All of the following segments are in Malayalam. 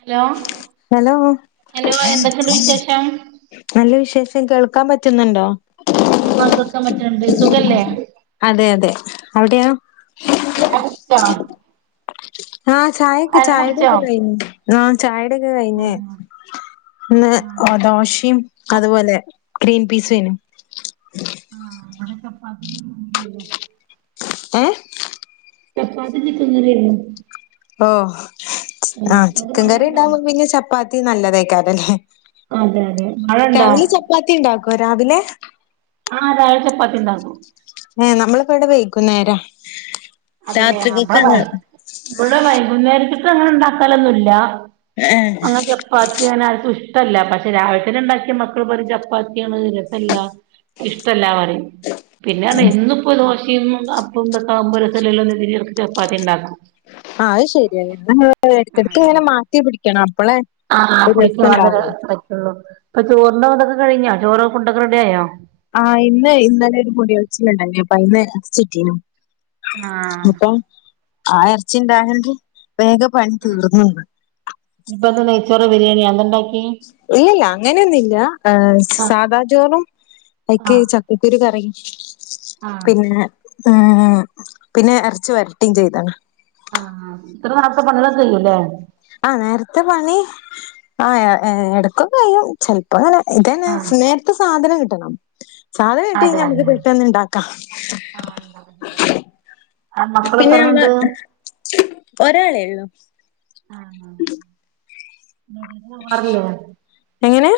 ഹലോ ഹലോ ഹലോ എന്തൊക്കെയുണ്ട് വിശേഷം നല്ല വിശേഷം കേൾക്കാൻ പറ്റുന്ന് ണ്ടോ ആഹ് കേൾക്കാൻ പറ്റ്ണ് ഇണ്ട് സുഖല്ലേ. അതെ അതെ ഔട്യെ. ചായ കുട്ച്ചൊ. ആ ചായൊക്ക കുടിച്ചോ ചായടിക്കെ കഴിഞ്ഞ് ആ ചായ ക്ക കഴിഞ്ഞ് ഇന്ന് ദോശ്യം അതുപോലെ. Green peas ഏനു. ആഹ് അക്കപ്പാ [unintelligible] എഹ് ചപ്പാത്തി ചിക്കൻക്കറ്യേനി. ഓ ആഹ് അവിടെ ചിക്കൻ മഴ കറി ഉണ്ടോ ഉണ്ടാകുമ്പോ പിന്നെ ചപ്പാത്തി നല്ലതേക്കാരല്ലേ. അതെ അതെ മഴ ഇണ്ടാ. പാത്തി ഉണ്ടാക്കൊ രാവിലെ. ആഹ് ചായ ചപ്പാത്തിണ്ടാക്കു. ഏ നമ്മളിവടെ വെയ്കുന്നേര രാത്രികക്കാണ്. ഇവടെ വൈകുന്നേരത്ത്ക്ക് അങ്ങനെ ഉണ്ടാക്കലൊന്നുല്ല ഏഹ് അങ്ങന [unintelligible] ചപ്പാത്തിഅങ്ങനെ ആർക്കും ഇഷ്ട്ടല്ല പക്ഷെ രാവിലെ തന്നെ ഉണ്ടാക്കിയ മക്കൾ പറയു ചപ്പാത്തിയാണ് രസല്ല. ഇഷ്ട്ടല്ല പറിം പിന്നെർന്ന ഇന്നിപ്പോ ദോശിം അപ്പന്തൊക്ക ആകുമ്പോ [unintelligible] ചപ്പാത്തി ഇണ്ടാകും ആഹ് അത് ശരിയ എന്ന ഇടയ്ക്കിടക്ക് ഇങ്ങനെ മാറ്റി പിടിക്കണം അപ്പളെ ആ കുടിക്കാതെ പറ്റുള്ളൂ ഇപ്പ ചോറിന്റെ ഇതൊക്കെ കഴിഞ്ഞോ ചോറും ഫുഡൊക്കെ റെഡി ആയോ ആഹ ഇന്ന് ഇന്നലെ ഒരു മുടി കച്ചിലുണ്ടായിന് അപ്പൊ അയിന്ന് എറച്ചിട്ടി ആഹ് അപ്പം ആ എർച്ചി ഇണ്ടായോണ്ട് വേഗം പണി തീർന്നുന്ന് ഇപ്പൊക്കെ നെയ്ച്ചോറ് ബിരിയാണിയോ എന്തണ്ടാക്കി ഇല്ലല്ല അങ്ങനെയൊന്നുല്ല ഏ ആഹ് സാധാ ചോറും അയ്ക്ക് ആഹ് ച ഇത്തിരി കറി ആഹ് പിന്നെ ഉം ഉം ഉംപിന്നെ എർച്ച്‌ വരട്ടിം ചെയ്താണ് അ ആഹ് ത്ര നേർത്ത പണികളൊക്കെ കയ്യൂല്ലേ? ആഹ് നേരത്തെ പണി ആ എ എടക്കൊകയ്യും ചെൽ പ്പം തന്നെ ഇതന്നെ ആഹ് നേരത്ത സാധനം കിട്ടണം സാധന ഇട്ടി അതെ യ്‌ഞ്ഞാ മ്മക്ക് അതെ പെട്ടെന്ന് ണ്ടാക്ക ആഹ് മക്കള് പിന്ന ഞമ്മ എത്രണ്ണണ്ട് ഒരാളേള്ളു [inaudible] [unintelligible] വീട്ടിൽക്ക് പോവാറില്ലേ എങ്ങനേ?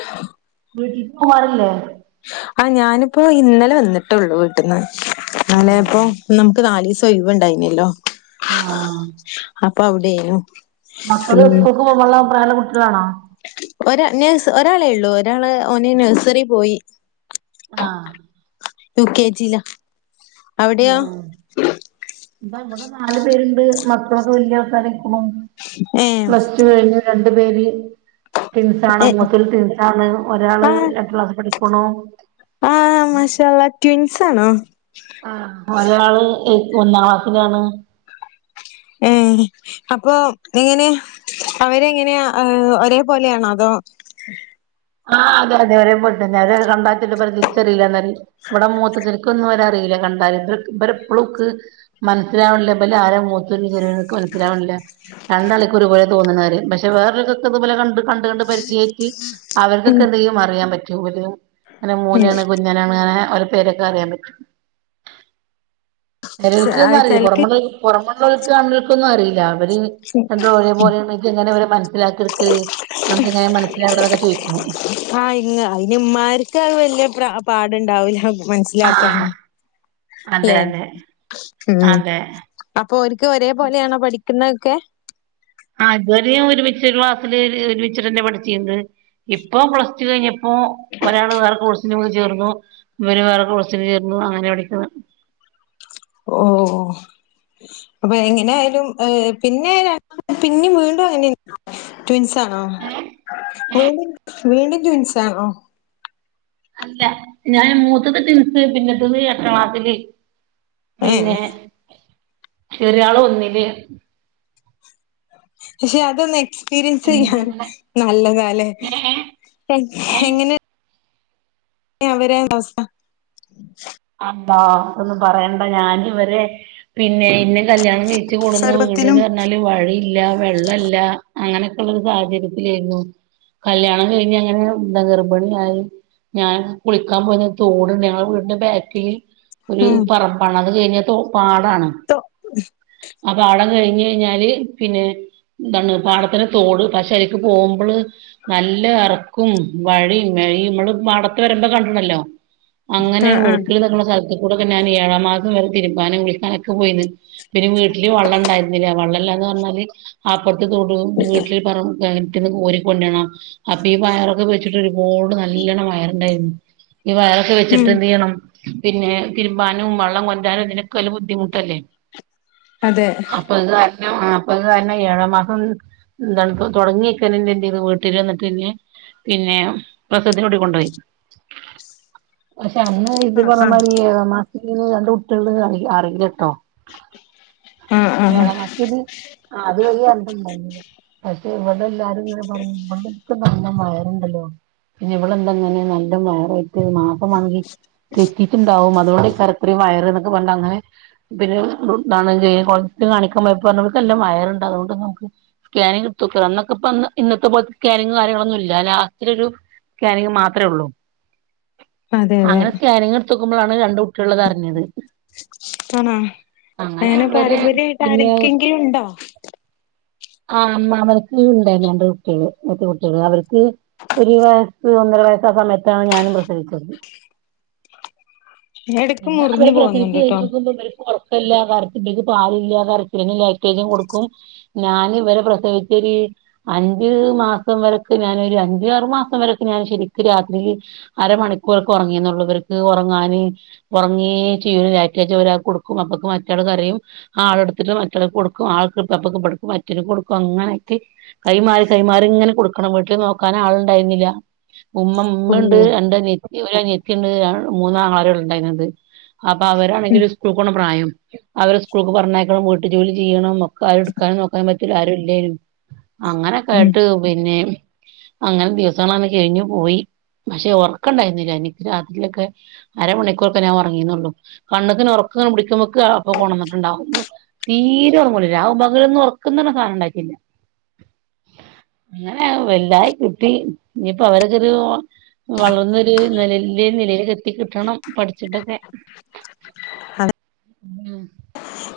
വീട്ടിൽപ്പമാരുല്ലേ? ആഹ് ഞാന്പ്പോ ഇന്നലെ വന്നിട്ടേള്ളു വീട്ടിന്ന് ആഹ് ന്നാലെപ്പോ നമുക്ക് നാലീസ തൊയ്‌വ്ണ്ടായിനല്ലോ ആഹ് പവ്ടേയ്നും മക്കള് സ്കൂക്ക് [unintelligible] പ്രായള്ള കുട്ട്യളാണോ? ഒരാ നേഴ്സ് ഒരാളേള്ളു ഒരാള് ഓന് നഴ്സറീ പോയി ആഹ് യുകെ ജീല ഊം ഇതാ ഇവടെ നാല് പേരുണ്ട് മക്കളൊക്കെ വല്ല്യ മക്കളായിരിക്കുണു ഏഹ് റ്റു കയ്ഞ്ഞ് രണ്ട് പേര് ടിൻ സാണ് ഏ മൂത്തത് ടിൻസാണ് ഒരാള് ആഹ് [unintelligible] ക്ലാസ് പടി ക്കുണു ആഹ്! മാഷാള്ള ട്വിൻസാണോ? ആഹ് ഒരാള് എ ഒന്നാം ക്ലാസ്സിലാണ് ഏഹ് അപ്പോ എങ്ങനെ അവരെങ്ങനെയാ ഏ ഒരേ പോലെയാണോ? അതോ ആഹ് അതെ അതെ ഒരേപോൽ [unintelligible] തിരിച്ചറിയില്ല ന്നറിയും വടെ മൂത്തച്ചന്ക്കും ഒന്നും വെരറിയില്ല കണ്ടാല് ബല പ്ലു ക്ക് മനസ്സിലാവ്ണ്ല്ല ബലാര മു [unintelligible] മനസ്സിലാവ്ണില്ല രണ്ടാളിക്ക് ഒരു പോലെ തോന്ന്ണ് അറിയും പക്ഷെ വേറൊരു [unintelligible] പോലെ കണ്ട് കണ്ട് കണ്ട് പരിചയറ്റി ഉം അവർക്കൊക്കെന്തെലു അറിയാ പറ്റൂ ഓല് മൂനാണ് കുഞ്ഞാനാണ് അങ്ങനെ പേരൊക്കെ അറിയാൻ പറ്റും ചെലോൽക്ന്ന് അറിയൂലാ ചെലക്ക് പുറമെ പുറമെള്ളോൽക്ക്‌ കാണുന്നോൽക്കൊന്നും അറിയീലാ അവര് രണ്ടാളു ഒരേപോലെ ന്ന്എങ്ങനെ അവരെ മൻസ്സിലാക്കി എട്ക്കൽ അൻ ക്കെങ്ങനെ മനസ്സിലാവ്ണെ ന്നൊക്കെ ചോയിക്കും ആഹ് ഇങ്ങ അയിന് ഉമാർക്ക് വലിയ പ്രാ പാടുണ്ടാവൂലാപ്പം മൻസി ലാക്ക ആഹ് അതെ ല്ലേ അതെ ഉമ് അതെ അപ്പൊ ഓർക്ക് ഒരേ പോലെയാണോ പഠിക്കുന്നതൊക്കേ ആഹ് ഇതുവരെ ഒരുമിച്ചൊരു ക്ലാസ്സില് ഒരുമിച്ചിട്ടെന്നെ പഠിച്ചീഞ്ഞത് ഇപ്പൊ പ്ലസ് ടു കഴിഞ്ഞ് ഇപ്പോ ഒരാള് വേറെ കോഴ്സിന് പോയി ചേർന്നു ഇവന് വേറെ കോഴ്സിന് ചേർന്നു അങ്ങനെ പഠിക്ക്ന്നേ ഓഹോ ഓ അപ്പൊ എങ്ങനെ ആയാലും പിന്നെ യ് പിന്നും വീണ്ടും അങ്ങനെ ട്യുൻസ്സാണോ വീണ്ട് വീണ്ടും ട്യുൻസ്സാആണോ അല്ല, ഞാൻ മൂത്തത് ട്വിൻസ് പിന്നെത്തേത് എട്ടാ ക്ലാസില് ഏ പിന്നെ ചെറിയാള് ഒന്നില് പക്ഷെ അതൊന്ന് എക്സ് എക്സ്പീരിയൻസ് പിന്നെ ചെയ്യ അങ്ങനെ നല്ലെതാലെ ഏ ഏ ഏ ഏഹ് അവരെ അവസ അള്ളാ അതൊന്നും പറെയണ്ടാ ഞാാനി ഇവരെ പിന്നേ ഇന്നേ കല്ല്യാണം കഴച്ച് കൊട്ന്ന ചെറുപ്പത്തിലും വീട്ന്ന് പറഞ്ഞാല് വഴിയില്ലാ വെള്ളെല്ലാ അങ്ങനെക്കെള്ള ഒരു സാഹചര്യത്തിലായിരുന്നു കല്യാണം കഴിഞ്ഞ് അങ്ങനെ ന്ത ഗർഭിണിയായി ഞാൻ കുളിക്കാൻ പോന്ന തോട് ണ്ട് ഞങ്ങളുടെ, വീടിന്റെ ബേക്ക് ഒരു ഉം പറമ്പാണ്, അത് കഴിഞ്ഞ ഒരു തോ പാടാണ് കഴിഞ്ഞഞ് കഴിഞ്ഞാല് പിന്നെ എന്താണ് പാടത്തിന്റെ തോട് പക്ഷെ അയിക്ക് പോകുമ്പള് നല്ലെ എറക്കും വഴിയും മെഴനമ്മള് പാടത്ത് വരുമ്പോ കണ്ടട്ടുണ്ടല്ലോ ആ അങ്ങനെ ആ വെള്ക്ക്ളെ ഇതൊക്കെള്ളെ സ്ഥലത്ത് കൂടൊക്കെ ഞാൻ ഏഴാം മാസം വരെ തിരുമ്പാനും കുളിക്കാനൊക്കെ പോയിന് പിന്നെ വീട്ടില് വള്ളം ഉണ്ടായിരുന്നില്ല, വള്ളം ഇല്ലാന്ന് പറഞ്ഞാല് അപ്പൊർത്തെ തൊടു വീട്ടില് പറമ്പ് ന്ന് കോരി കൊണ്ടരണം അപ്പൊ ഈ വയറൊക്കെ വെച്ചിട്ട് ഒരുപാട് നല്ലോണ്ണം വയറുണ്ടായിരുന്നു. ഈ വയറൊക്കെ വെച്ചിട്ട് എന്ത് ഉം എന്തെയ്യണം പിന്നെ തിര്മ്പാനും വള്ളം കൊണ്ടരാനൊക്കെ ഇതിനൊക്കെ വല്ല്യ ബുദ്ധിമുട്ടല്ലേ. അതേ [unintelligible] കാരണം ഏഴാമാസം ന്താണ്പ്പം തൊടങ്ങിക്കനെന്നെ ഇല്‌യേ വീട്ടില് ഇങ്ങട്ട്ന്നെ പിന്നേ പ്രസവത്തിനു കൂടി കൊണ്ട് പോയി പക്ഷെ അന്ന് ഇത് ആ ആ പൊറമെ ഈ മാതിരി ഏഴാ മാസത്തിന് രണ്ട് കുട്ടികള് അറിയിലെട്ടോ ആ ആ എഴാ മാസത്തിൽ അത് വലിയ രണ്ടുണ്ടായിരുന്നില്ല പക്ഷെ ഇവടെ എല്ലാരും ഇങ്ങനെ പറയും അൻക്ക് നല്ലെ വയറുണ്ടല്ലോ ഇവളെന്താ ഇങ്ങനെ നല്ലെ വയറൊ [unintelligible] മാസ മാതിരി തെറ്റീയിട്ടുണ്ടാവും അതൊണ്ടേയ്ക്കാരം ഇത്രയും വയർന്നൊക്കെ പറഞ്ഞ് അങ്ങനെ പിന്നെന്താണ്, ഡോക്ടറെ കാണിക്കാൻ പോയപ്പോ ഇവൾക് നല്ലെ വയറ്ണ്ട് അതോണ്ട് ഞമ്മക്ക് സ്കാനിങ് എടുത്ത് നോക്കി അന്നൊക്കെപ്പം ഇന്നത്തെ പോലത്തെ സ്കാനിങ്ങും കാര്യങ്ങളൊന്നുല്ല്യാ ലാസ്റ്റിലൊരു സ്കാനിങ് മാത്രേ ഉള്ളൂ അതെ തെ തെ സ്കാനിങ്ങ് എട്ത്തോക്ക്മ്പോലാണ് രണ്ട് കുട്ടികളുള്ളത് അറിഞ്ഞത് ആണോ! അങ്ങനെ അവരെ പാരമ്പര്യായിട്ട് പിന്നെ ആർക്കെങ്കിലും ഇണ്ടോ ആ അമ്മാമക്ക് ഇണ്ടാരുന്ന് രണ്ട് കുട്ടികള് എര്ട്ട കുട്ടികള് അവർക്ക് ഒരു വയെ സ്സ് ഒന്നൊര വയസ്സായ സമയത്താണ് ഞാനും പ്രസവിച്ചത് എടക്ക് പിന്നെ അവര് മുറിഞ്ഞു പ്രസവിച്ച് പോകുന്നുണ്ട്ട്ടോ കഴിഞ്ഞ് നോക്കുമ്പോ ഇവര് [unintelligible] [unintelligible] പാലില്ലാതറിഞ്ഞണ്ടങ്കി ലാക്ടോജൻ കൊട്ക്കും. ഞാൻ ഇവരെ പ്രസവിച്ചത് അഞ്ച് മാസം വരൊക്കെ ഞാനൊരു അഞ്ചാആറ് മാസം വര്ക്കെ ഞാൻ ശരിരിക്ക് രാത്രിയില് അരമണിക്കൂർ ഒക്കെ ഉറങ്ങിയന്നള്ളവർക്ക് ഉറങ്ങാന് ഉറങ്ങയും ചെയ്യും ലാക്റ്റോജൻ ഒരാൾക് കൊടുക്കും അപ്പൊക്ക് മറ്റയാൾ കരയും ആൾ എടുത്തിട്ട് മറ്റയാൾക് കൊടുക്കും ആൾ അപ്പറത്ത് കൊടുക്കും മറ്റെതിന് കൊടുക്കും അങ്ങനെയൊക്കെ കൈമാറി കൈമാറി ഇങ്ങനെ കൊടുക്കണം വീട്ടിൽ നോക്കാൻ ആളുണ്ടായിരുന്നില്ല ഉമ്മ ഉമ്മ ഓ ഉണ്ട് രണ്ട് അനിയത്തി ഒരനിയത്തി ഉണ്ട് മൂന്ന് ആങ്ങളമാരുണ്ട് അപ്പൊ ഉം അവരാണെങ്കിൽ ഒരു സ്കൂൾ പോണ പ്രായം അവരെ സ്കൂൾക്ക് പറഞ്ഞയക്കണം വീട്ടു ജോലി ചെയ്യണം. ആഹ് എടുക്കാനും നോക്കാനും പറ്റല ആരും ഇല്ലേനും ഉം അങ്ങനൊക്കൊയിട്ട് പിന്നെ അങ്ങനെ ദിവസങ്ങളങ്ങനെ കഴിഞ്ഞു പോയി പക്ഷെ ഉറക്ക ഉണ്ടായിരുന്നില്ല എനിക്ക് രാത്രിയിലൊക്കെ. അരമണിക്കൂർ ഒക്കെ ഞാൻ ഉറങ്ങീരുന്നുള്ളൂ കണ്ണക്കിന് ഉറക്കങ്ങനെ പിടിക്കുമ്പോക് അപ്പം ഉറങ്ങിട്ടുണ്ടാവും തീരെ ഉറങ്ങുല്ല രാവു പകലൊന്നും ഉറക്കുന്ന് പറയുന്ന സാധനം ഉണ്ടായിട്ടില്ല. അങ്ങനെ വല്ലായി കിട്ടി ഇനിയിപ്പ അവരൊക്കൊരു വളർന്നൊരു നിലല് നിലയിലക്ക് എത്തി കിട്ടണം പഠിച്ചിട്ടൊക്കെ [inaudible] ഉം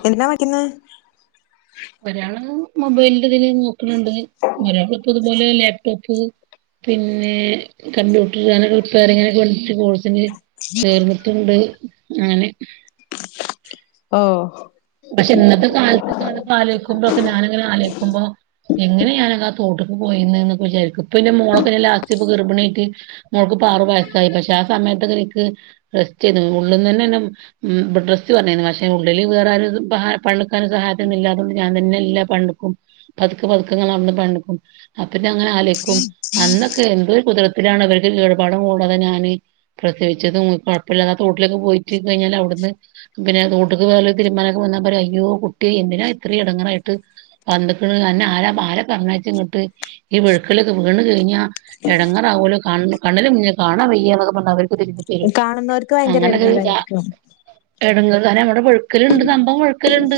എന്താ പറ്റ്ന്നെ ഒരാള് മൊബൈലിന്റെ ഇതില് നോക്കണണ്ട് ഒരാള് ഇപ്പ ഇതുപോലെ ലാപ്ടോപ്പ് പിന്നെ കമ്പ്യൂട്ടർ അന്റ് റിപ്പയറിങ്ങനൊക്കെ വണ്ടിട്ട് കോഴ്സിന് ചേർന്ന് ണ്ട് അങ്ങനെ ഓ പക്ഷെ ഇന്നത്തെ കാലത്ത് കറ പാല് മുമ്പോക്കെ ഞാനങ്ങനെ ആലക്കുമ്പോ എങ്ങനെ ഞാന ആഹ് തോട്ടക്ക് പോയിന്ന് എന്നൊക്കെ വിചാരിക്കും പിന്നെ മോളൊക്കെന്നെ ലാസ്റ്റ് ഇ ഗർഭിണിട്ട് മോളക്ക് ഇ ആറു പയസായി പക്ഷെ ആഹ് സമയത്തൊക്കെ എനിക്ക് ഡ്രസ്റ്റ് ചെയ് ഉള്ളിൽന്ന് തന്നെന്ന ബെഡ് ഡ്രസ് പറഞ്ഞിരുന്നു പക്ഷെ ഉള്ളിൽ വേറെ പണിക്കരെ സഹായൊന്ന ഇല്ലാതുകൊണ്ട് ഞാൻ തന്നെല്ലാ പണിടുക്കും പതുക്കെ പതുക്ക ങ്ങനെ അന്ന് പക്കും പിന്നെ അങ്ങനെ അലൊക്കും അന്നൊക്കെ എന്ത് ദുരിതത്തിലാണ് അവരടെ [unintelligible] ഞാന് പ്രത്യേകിച്ച് കുഴപ്പമില്ലാ തോട്ടിലൊക്കെ പോയിട്ട് കഴിഞ്ഞാ അവിടുന്ന് പിന്നെ തോട്ടക്ക് പോയാല് വോന പറയാ അയ്യോ കുട്ടി എന്തിനാ ഇത്ര ഇടങ്ങാറായിട്ട് പന്തക്ക എന്നെ ആരാ ആരെ തന്നയിച്ച ഇങ്ങിട്ട് ഈ വീടിക്കിലൊക്ക് വീണ് കഴിഞ്ഞ എടങ്ങാറാവൂലൊ കണലിൽഞ്ഞ കാണാ വെയ്യാ എന്നൊക്കെ പറഞ്ഞ അവർ പുതി തരും കാണുന്നവർക്ക് ഭയങ്കര അങ്ങനൊക്കെ ഇതാ എടങ്ങേറായിരിക്കും [unintelligible] താര നമ്മടെ ഒഴുക്കലുണ്ട് സംഭവം ഒഴുക്കലുണ്ട്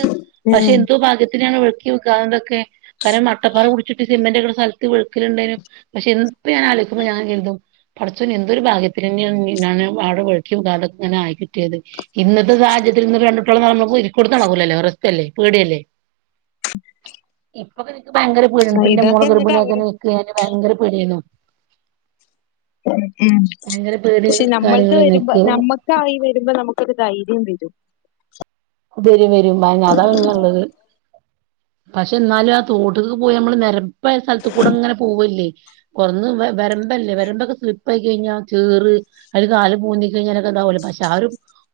പക്ഷെ ഉം എന്തോ ഭാഗ്യ രുക്കി വെക്കുക അന്തൊക്കെ കാരണം മട്ടപ്പാറ കുടിച്ചിട്ട് സിമന്റൊക്കെ സ്ഥലത്ത് വെക്കിലിണ്ടേനു പക്ഷെ ഇപ്പ ഞാൻ ആലോചിക്കുമ്പോ ഞാൻ ചന്തും പഠച്ചോന് എന്തൊരു ഭാഗ്യത്തിന് തന്നെയാണ് ഞാൻ വാഴ കുഴുച്ചു തൊങ്ങനെ ആയിക്കിട്ടിയത് ഇന്നത്തെ സാഹചര്യത്തിൽന്ന് രണ്ടട്ടുള്ളം പോരി കൊടുത്തണക്കൂലല്ലേ റസ്റ്റ്ല്ലേ പേടിയല്ലേ ഇപ്പൊ എനിക്ക് ഭയങ്കര വലിപ്പന്റെ ഇതൊക്കെ മോളെ എന്നിട്ട് ഗർഭിണിയോക്കെ അവര് നി ഞാന് ഭയങ്കര പേടിയുന്നു ഉം പേടി പക്ഷെ നമ്മൾത് കാര്യങ്ങളേന്നു വരുമ്പോ എനിക്ക് നമ്മ ക്കായി വരുമ്പോ നമുകൊരു ധൈര്യം വരും വരും വരും അതാ പിന്നെ ഉള്ളത് പക്ഷെ എന്നാലും ആഹ് തോട്ടക്ക് പോയി നമ്മള് നിരപ്പായ സ്ഥലത്ത കൂടെ ഇങ്ങനെ പോവല്ലേ കൊറന്ന് വരമ്പല്ലേ വരമ്പൊക്കെ സ്ലിപ്പ് ആയി കഴിഞ്ഞാൽ ചേറ് അത് കാല് പൂന്തി കഴിഞ്ഞാലൊക്കെ എന്താവല പക്ഷെ ആഹ് ഒരു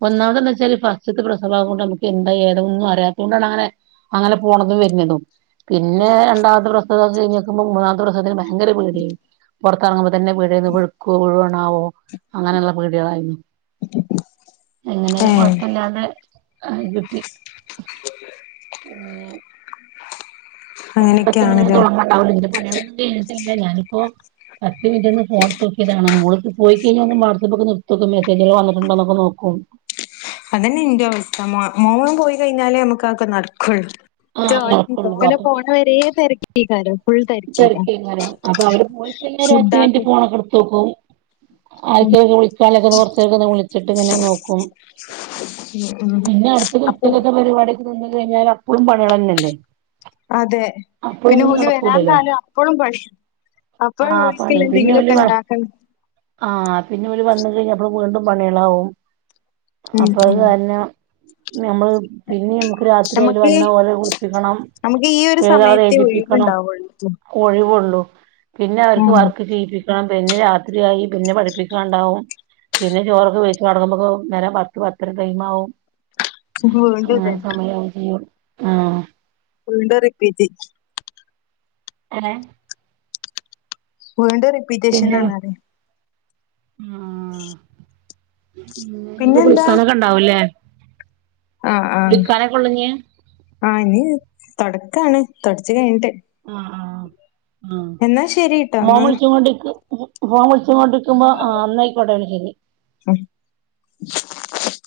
ഒന്നാമതന്ന് വെച്ചാല് ഫസ്റ്റത്തെ പ്രസവആവൂ നമുക്ക് എന്താ ഏതോന്നും അറിയതോണ്ടാണ് അങ്ങനെ അങ്ങനെ പോണതും വരുന്നതും പിന്നെ രണ്ടാമത്തെ പ്രസവംക്കെ കഴിഞ്ഞിക്കുമ്പോ മൂന്നാമത്തെ പ്രസവത്തിന് ഭയങ്കര പേടിയായി പുറത്തിറങ്ങുമ്പോ തന്നെ പേടിന്ന് വഴുക്കുവോ വഴുവണാവോ അങ്ങനെയുള്ള പേടികളായിരുന്നു എങ്ങനെന്ന ഏഹ് കൊഴപ്പില്ലാതെ കിട്ടി ഉം പണികളൊക്കെ ഇങ്ങനെ അങ്ങനെയൊക്കെയാണല്ലേ തുളങ്ങണ്ടാവല്ലോ പണികൊന്നും കഴഞ്ഞിട്ടില്ല ഞാനിപ്പോ പത്ത് മിനിറ്റ് ഒന്ന് ഫോണ് നോക്കിയതാണ് മോളത് പോയി കഴിഞ്ഞാൽ വാസ്‌ആപ്പ്ക്ക നിർനക്ക മെസജുക വന്നിട്ടുണ്ടന്നക്കെ നോക്കും അതന്നെ ഇന്റിയവസ്ഥ മോ മോൻ പോയി കഴിഞ്ഞാലേ അമ്മക്ക് ആക്കെ നട്ക്കൊള്ളൂ ആഹ് മറ്റെ നടക്കുള്ളൂ ഓല് അപ്പൊ പോണെ വെരെ തെരക്കെയ്കാരം ഫുള്ള് തെര തെര്കെയ്ക്കാരം അപ്പൊ അവര് പോയി കഴിഞ്ഞാ ഒര് മത്ത് മിനിറ്റ് ഫുഡാക്കും ഫോണക്കെടുത്തോക്കും ആര്ക്കേലൊക്കെ വിളിക്കാള്ളൊക്കെ കൊറച്ചേരൊക്കൊന്ന് വിളിച്ചിട്ട്ങ്ങനെ നോക്കും ഉം ഉം പിന്നെ അട്ത്തത് അപ്പൊ ഉച്ചകെത്തെ പരിപാടിയൊക്കെ തിന്ന് കഴിഞാലപ്പളും പണിളെന്നെല്ലേ? അതെ പിന്നോല് വെരാ ണ്ടായാലപ്പളും പണി അപ്പൊ ആഹ് ഓൽക്കില്ലെ എന്തെങ്കിലൊക്കെണ്ടാക്കണ്ടെ ആഹാ പിന്നോല് വന്ന് കഴിഞ്ഞപ്പളും വീണ്ടും പണിയളാവും ഉം അപ്പൊ അഹ് ഉം കാര്ളം ഞമ്മള് പിന്നിം ഞമ്മക്ക് രാത്രിയോല് നമുക്ക് വന്നാ ഓലെ കുളിപ്പിക്കണം എഴ്താള്ളെ എഴ്തിപ്പിക്കണം പൊൾച്ചും ഒഴിവൊള്ളൂ പിന്നെ അവര്ക്ക് വർക്ക് ചെയ്യിപ്പി ക്കാ പിന്നിം രാത്രിയായി പിന്നെ പഠിപ്പിക്കാണ്ടാവും പിന്നിം ചോറൊക്കെ വെയിച്ച് കടക്കുമ്പോക്കും നേരം പത്ത് പത്തര ടൈമാവും വീണ്ടും അങ്ങനെ ഇതന്നെ സമയാവും ചെയും വീണ്ടും റിപ്പീറ്റ് ഏഹെ വീണ്ടും റിപ്പീ ട്ടില്ലു ആഹാ [inaudible] ഉം ഇഞ്പ്പൊ പിന്നെന്താ കുളിക്കാനൊക്കെണ്ടാവുലേ? ആഹ് ആ ആ ഇനി തൊടക്കാണ് തൊട്ച്ച് കഴിഞ്ട്ട്. ആഹ് ആഹാ ആഹ ശരിട്ടോ മോം എന്നാ വിൾച്ചുകോണ്ടിരിക്ക് ഫോം വിൾച്ചുകോണ്ട്ക്കുമ്പോ ആ ഇന്നായിക്കേട്ടെ ഇന്നാശെരി. ഉം